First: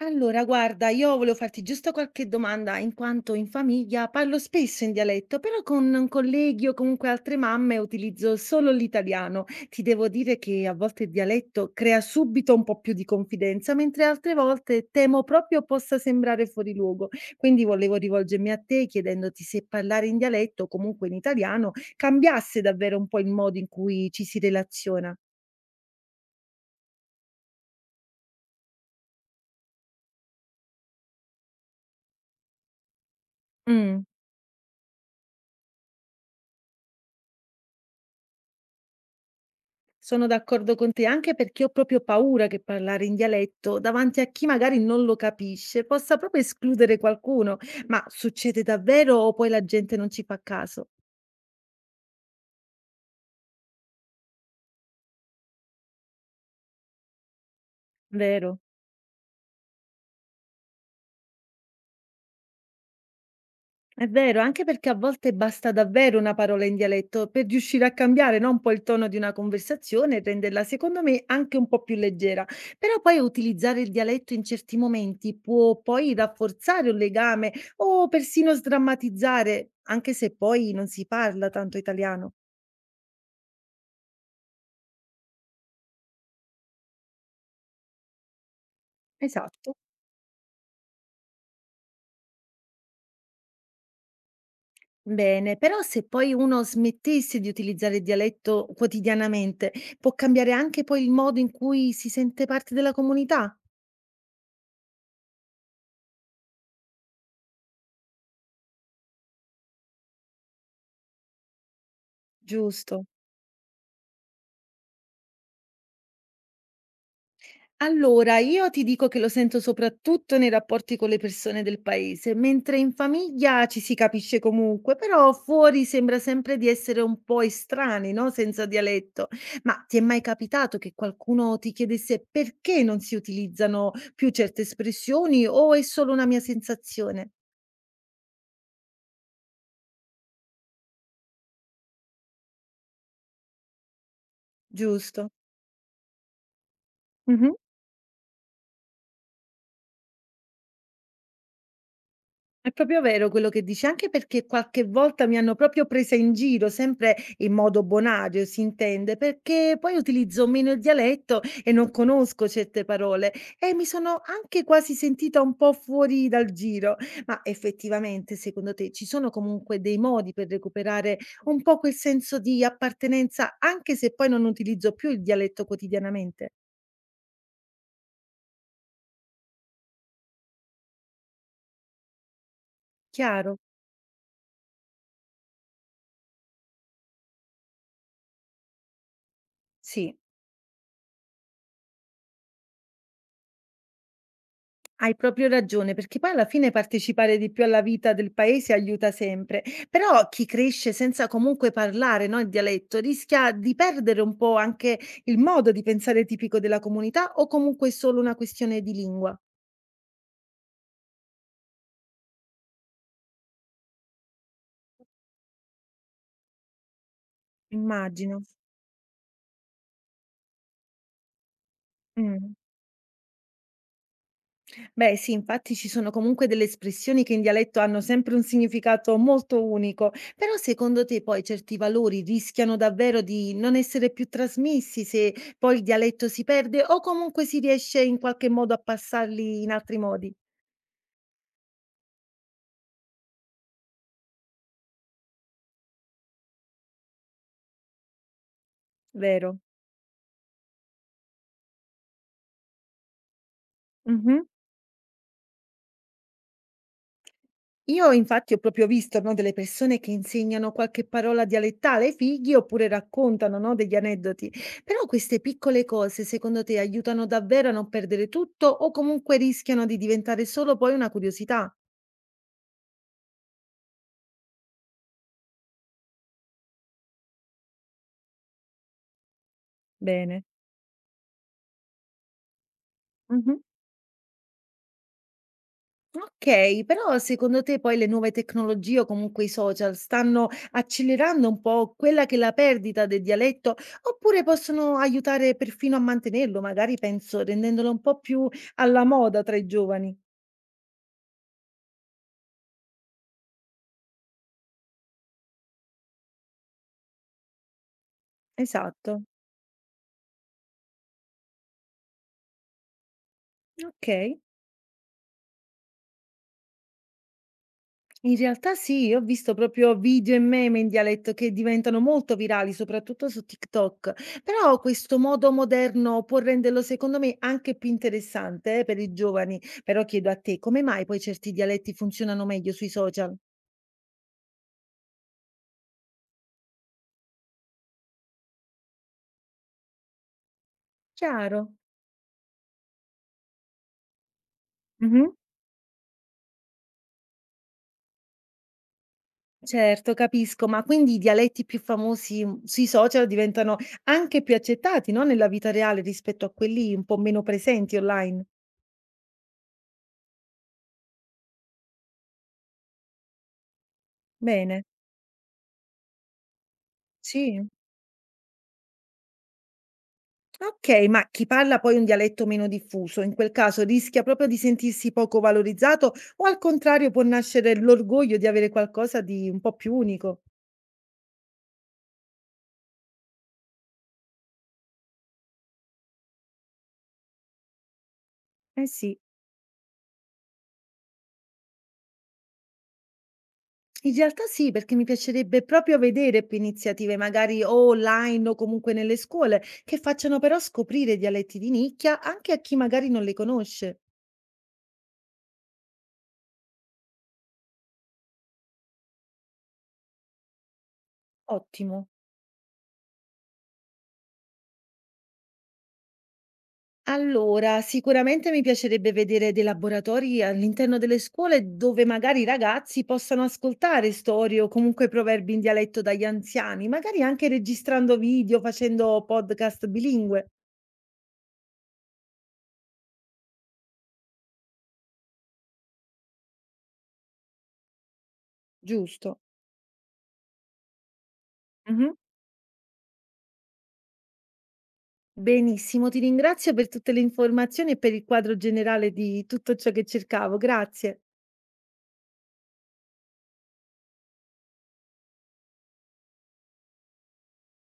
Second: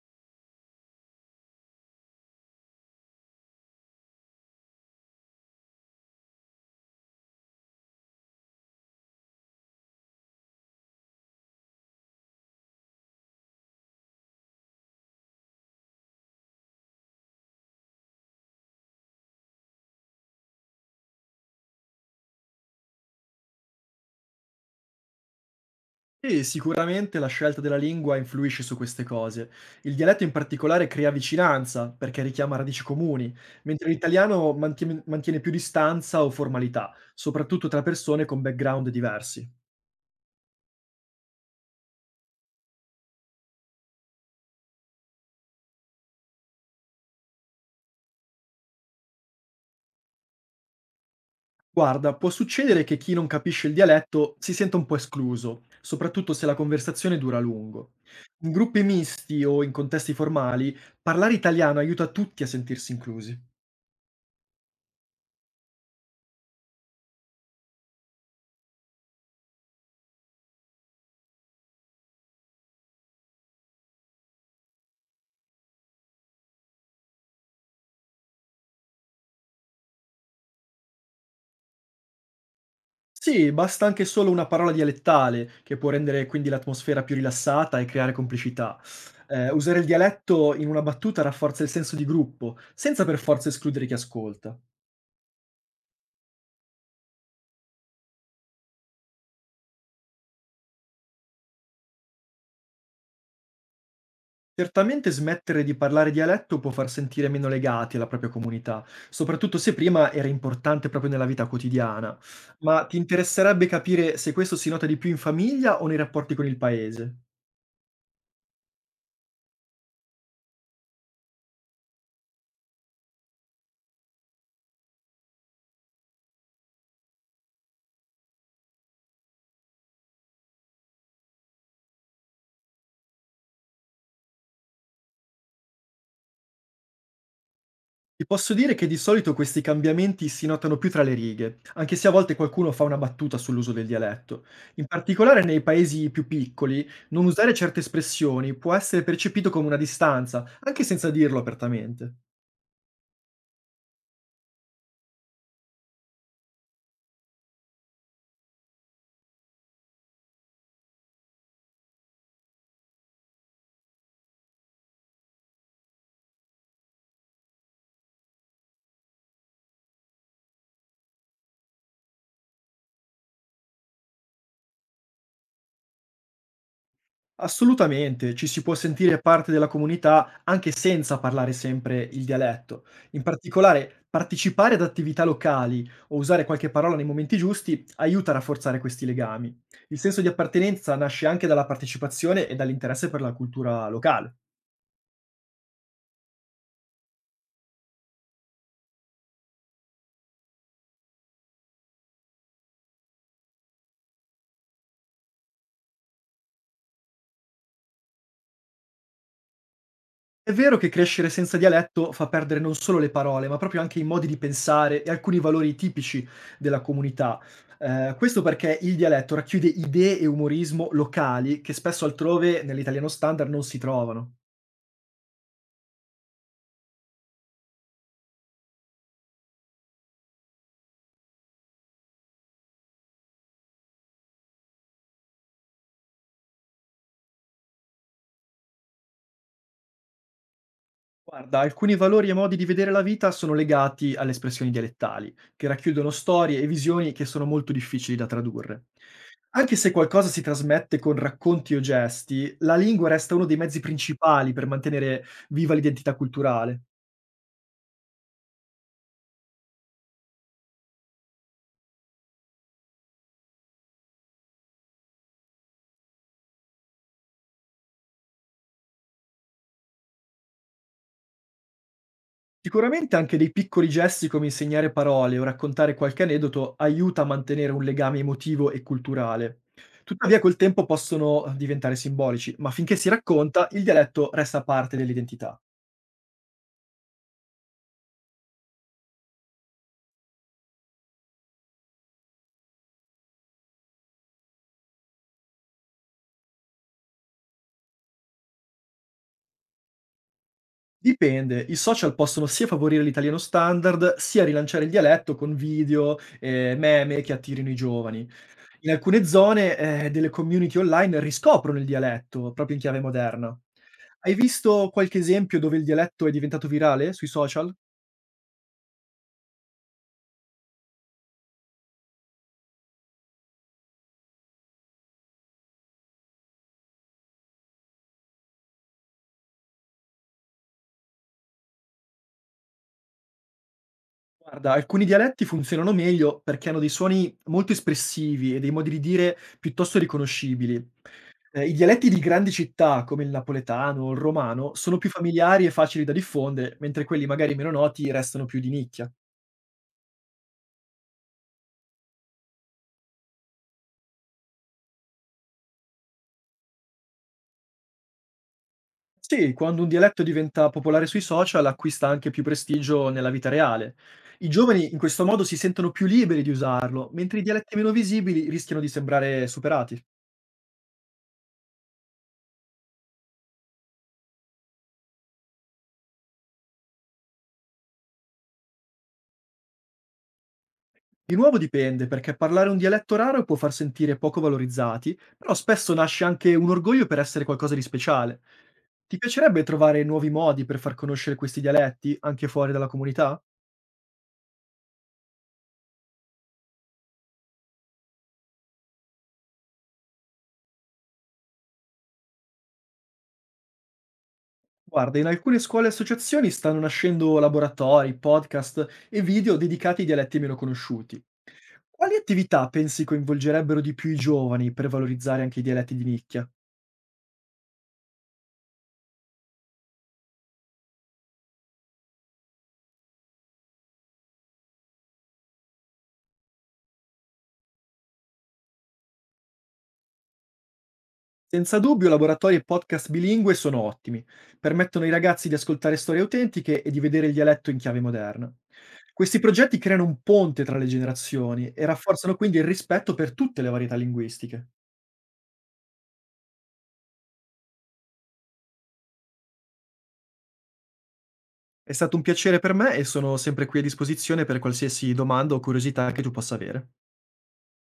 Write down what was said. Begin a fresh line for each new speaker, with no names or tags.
Allora, guarda, io volevo farti giusto qualche domanda, in quanto in famiglia parlo spesso in dialetto, però con colleghi o comunque altre mamme utilizzo solo l'italiano. Ti devo dire che a volte il dialetto crea subito un po' più di confidenza, mentre altre volte temo proprio possa sembrare fuori luogo. Quindi volevo rivolgermi a te chiedendoti se parlare in dialetto o comunque in italiano cambiasse davvero un po' il modo in cui ci si relaziona.
Sì, sicuramente la scelta della lingua influisce su queste cose. Il dialetto in particolare crea vicinanza, perché richiama radici comuni, mentre
Mm.
l'italiano mantiene più distanza o formalità, soprattutto tra persone con background diversi.
Sono d'accordo con te, anche perché ho proprio paura che parlare in dialetto davanti a chi magari non lo capisce possa proprio escludere qualcuno. Ma succede davvero o poi la gente non ci fa caso?
Guarda, può succedere che chi non capisce il dialetto si senta un po' escluso, soprattutto se la conversazione dura a lungo. In
Vero?
gruppi misti o in contesti formali, parlare italiano aiuta tutti a sentirsi inclusi.
È vero, anche perché a volte basta davvero una parola in dialetto per riuscire a cambiare, no, un po' il tono di una conversazione e renderla, secondo me, anche un po' più leggera. Però poi utilizzare il dialetto in certi momenti può poi rafforzare un legame o persino sdrammatizzare, anche se poi non si parla tanto italiano.
Sì, basta anche solo una parola dialettale, che può rendere quindi l'atmosfera più rilassata e creare complicità.
Esatto.
Usare il dialetto in una battuta rafforza il senso di gruppo, senza per forza escludere chi ascolta.
Bene, però se poi uno smettesse di utilizzare il dialetto quotidianamente, può cambiare anche poi il modo in cui si sente parte della comunità,
Certamente smettere di parlare dialetto può far sentire meno legati alla propria comunità, soprattutto se prima era importante proprio nella vita quotidiana. Ma ti
giusto?
interesserebbe capire se questo si nota di più in famiglia o nei rapporti con il paese?
Allora, io ti dico che lo sento soprattutto nei rapporti con le persone del paese, mentre in famiglia ci si capisce comunque, però fuori sembra sempre di essere un po' estranei, no? Senza dialetto. Ma ti è mai capitato che qualcuno ti chiedesse perché non si utilizzano più certe espressioni o è solo una mia sensazione?
Ti posso dire che di solito questi cambiamenti si notano più tra le righe, anche se a volte qualcuno fa una battuta sull'uso del dialetto. In
Giusto?
particolare nei paesi più piccoli, non usare certe espressioni può essere percepito come una distanza, anche senza dirlo apertamente.
È proprio vero quello che dici, anche perché qualche volta mi hanno proprio presa in giro, sempre in modo bonario si intende, perché poi utilizzo meno il dialetto e non conosco certe parole e mi sono anche quasi sentita un po' fuori dal giro. Ma effettivamente, secondo te, ci sono comunque dei modi per recuperare un po' quel senso di appartenenza, anche se poi non utilizzo più il dialetto quotidianamente?
Assolutamente, ci si può sentire parte della comunità anche senza parlare sempre il dialetto. In
Chiaro?
particolare, partecipare ad attività locali o usare qualche parola nei momenti giusti aiuta a rafforzare questi legami. Il
Sì.
senso di appartenenza nasce anche dalla partecipazione e dall'interesse per la cultura locale.
Hai proprio ragione, perché poi alla fine partecipare di più alla vita del paese aiuta sempre. Però chi cresce senza comunque parlare, no, il dialetto rischia di perdere un po' anche il modo di pensare tipico della comunità o comunque è solo una questione di lingua,
È vero che crescere senza dialetto fa perdere non solo le parole, ma proprio anche i modi di pensare e alcuni valori tipici della comunità.
immagino.
Questo perché il dialetto racchiude idee e umorismo locali che spesso
Mm.
altrove nell'italiano standard non si trovano.
Beh sì, infatti ci sono comunque delle espressioni che in dialetto hanno sempre un significato molto unico, però secondo te poi certi valori rischiano davvero di non essere più trasmessi se poi il dialetto si perde o comunque si riesce in qualche modo a passarli in altri modi,
Guarda, alcuni valori e modi di vedere la vita sono legati alle espressioni dialettali, che racchiudono storie e visioni che sono molto difficili da tradurre.
vero?
Anche se qualcosa si trasmette con racconti o gesti, la lingua resta uno dei mezzi principali per mantenere viva l'identità culturale.
Io infatti ho proprio visto, no, delle persone che insegnano qualche parola dialettale ai figli oppure raccontano, no, degli aneddoti. Però queste piccole cose, secondo te, aiutano davvero a non perdere tutto o comunque rischiano di diventare solo poi una curiosità?
Sicuramente anche dei piccoli gesti come insegnare parole o raccontare qualche aneddoto aiuta a mantenere un legame emotivo e culturale. Tuttavia
Bene.
col tempo possono diventare simbolici, ma finché si
Mhm.
racconta il dialetto resta parte dell'identità.
Ok, però secondo te poi le nuove tecnologie o comunque i social stanno accelerando un po' quella che è la perdita del dialetto oppure possono aiutare perfino a mantenerlo, magari penso rendendolo un po' più alla moda tra i giovani?
Dipende, i social possono sia favorire l'italiano standard, sia rilanciare il dialetto con video, meme che attirino i giovani. In
Esatto.
alcune zone, delle community online riscoprono il dialetto, proprio in chiave moderna. Hai
Okay.
visto qualche esempio dove il dialetto è diventato virale sui social?
In realtà sì, io ho visto proprio video e meme in dialetto che diventano molto virali, soprattutto su TikTok, però questo modo moderno può renderlo secondo me anche più interessante, per i giovani. Però chiedo a te, come mai poi certi dialetti funzionano meglio sui social?
Guarda, alcuni dialetti funzionano meglio perché hanno dei suoni molto espressivi e dei modi di dire piuttosto riconoscibili. I
Chiaro.
dialetti di grandi città, come il napoletano o il romano, sono più
Mh-mh.
familiari e facili da diffondere, mentre quelli magari meno noti restano più di nicchia.
Certo, capisco, ma quindi i dialetti più famosi, sui social diventano anche più accettati, no, nella vita reale rispetto a quelli un po' meno presenti online.
Sì, quando un dialetto diventa popolare sui social, acquista anche più prestigio nella vita reale. I
Bene.
giovani in questo modo si sentono più liberi di usarlo, mentre i
Sì.
dialetti meno visibili rischiano di sembrare superati.
Okay, ma chi parla poi un dialetto meno diffuso, in quel caso rischia proprio di sentirsi poco valorizzato o al contrario può nascere l'orgoglio di avere qualcosa di un po' più unico?
Di nuovo dipende, perché parlare un dialetto raro può far sentire poco valorizzati, però spesso nasce anche un orgoglio per essere qualcosa di speciale.
Eh sì.
Ti piacerebbe trovare nuovi modi per far conoscere questi dialetti anche fuori dalla comunità?
In realtà sì, perché mi piacerebbe proprio vedere più iniziative, magari o online o comunque nelle scuole, che facciano però scoprire dialetti di nicchia anche a chi magari non le conosce.
Guarda, in alcune scuole e associazioni stanno nascendo laboratori, podcast e video dedicati ai dialetti meno conosciuti.
Ottimo.
Quali attività pensi coinvolgerebbero di più i giovani per valorizzare anche i dialetti di nicchia?
Allora, sicuramente mi piacerebbe vedere dei laboratori all'interno delle scuole dove magari i ragazzi possano ascoltare storie o comunque proverbi in dialetto dagli anziani, magari anche registrando video, facendo podcast bilingue,
Senza dubbio, laboratori e podcast bilingue sono ottimi. Permettono ai ragazzi di ascoltare storie autentiche e di vedere il dialetto in chiave moderna.
giusto?
Questi progetti creano un ponte tra le generazioni e
Mhm.
rafforzano quindi il rispetto per tutte le varietà linguistiche.
Benissimo, ti ringrazio per tutte le informazioni e per il quadro generale di tutto ciò che cercavo. Grazie.
È stato un piacere per me e sono sempre qui a disposizione per qualsiasi domanda o curiosità che tu possa avere.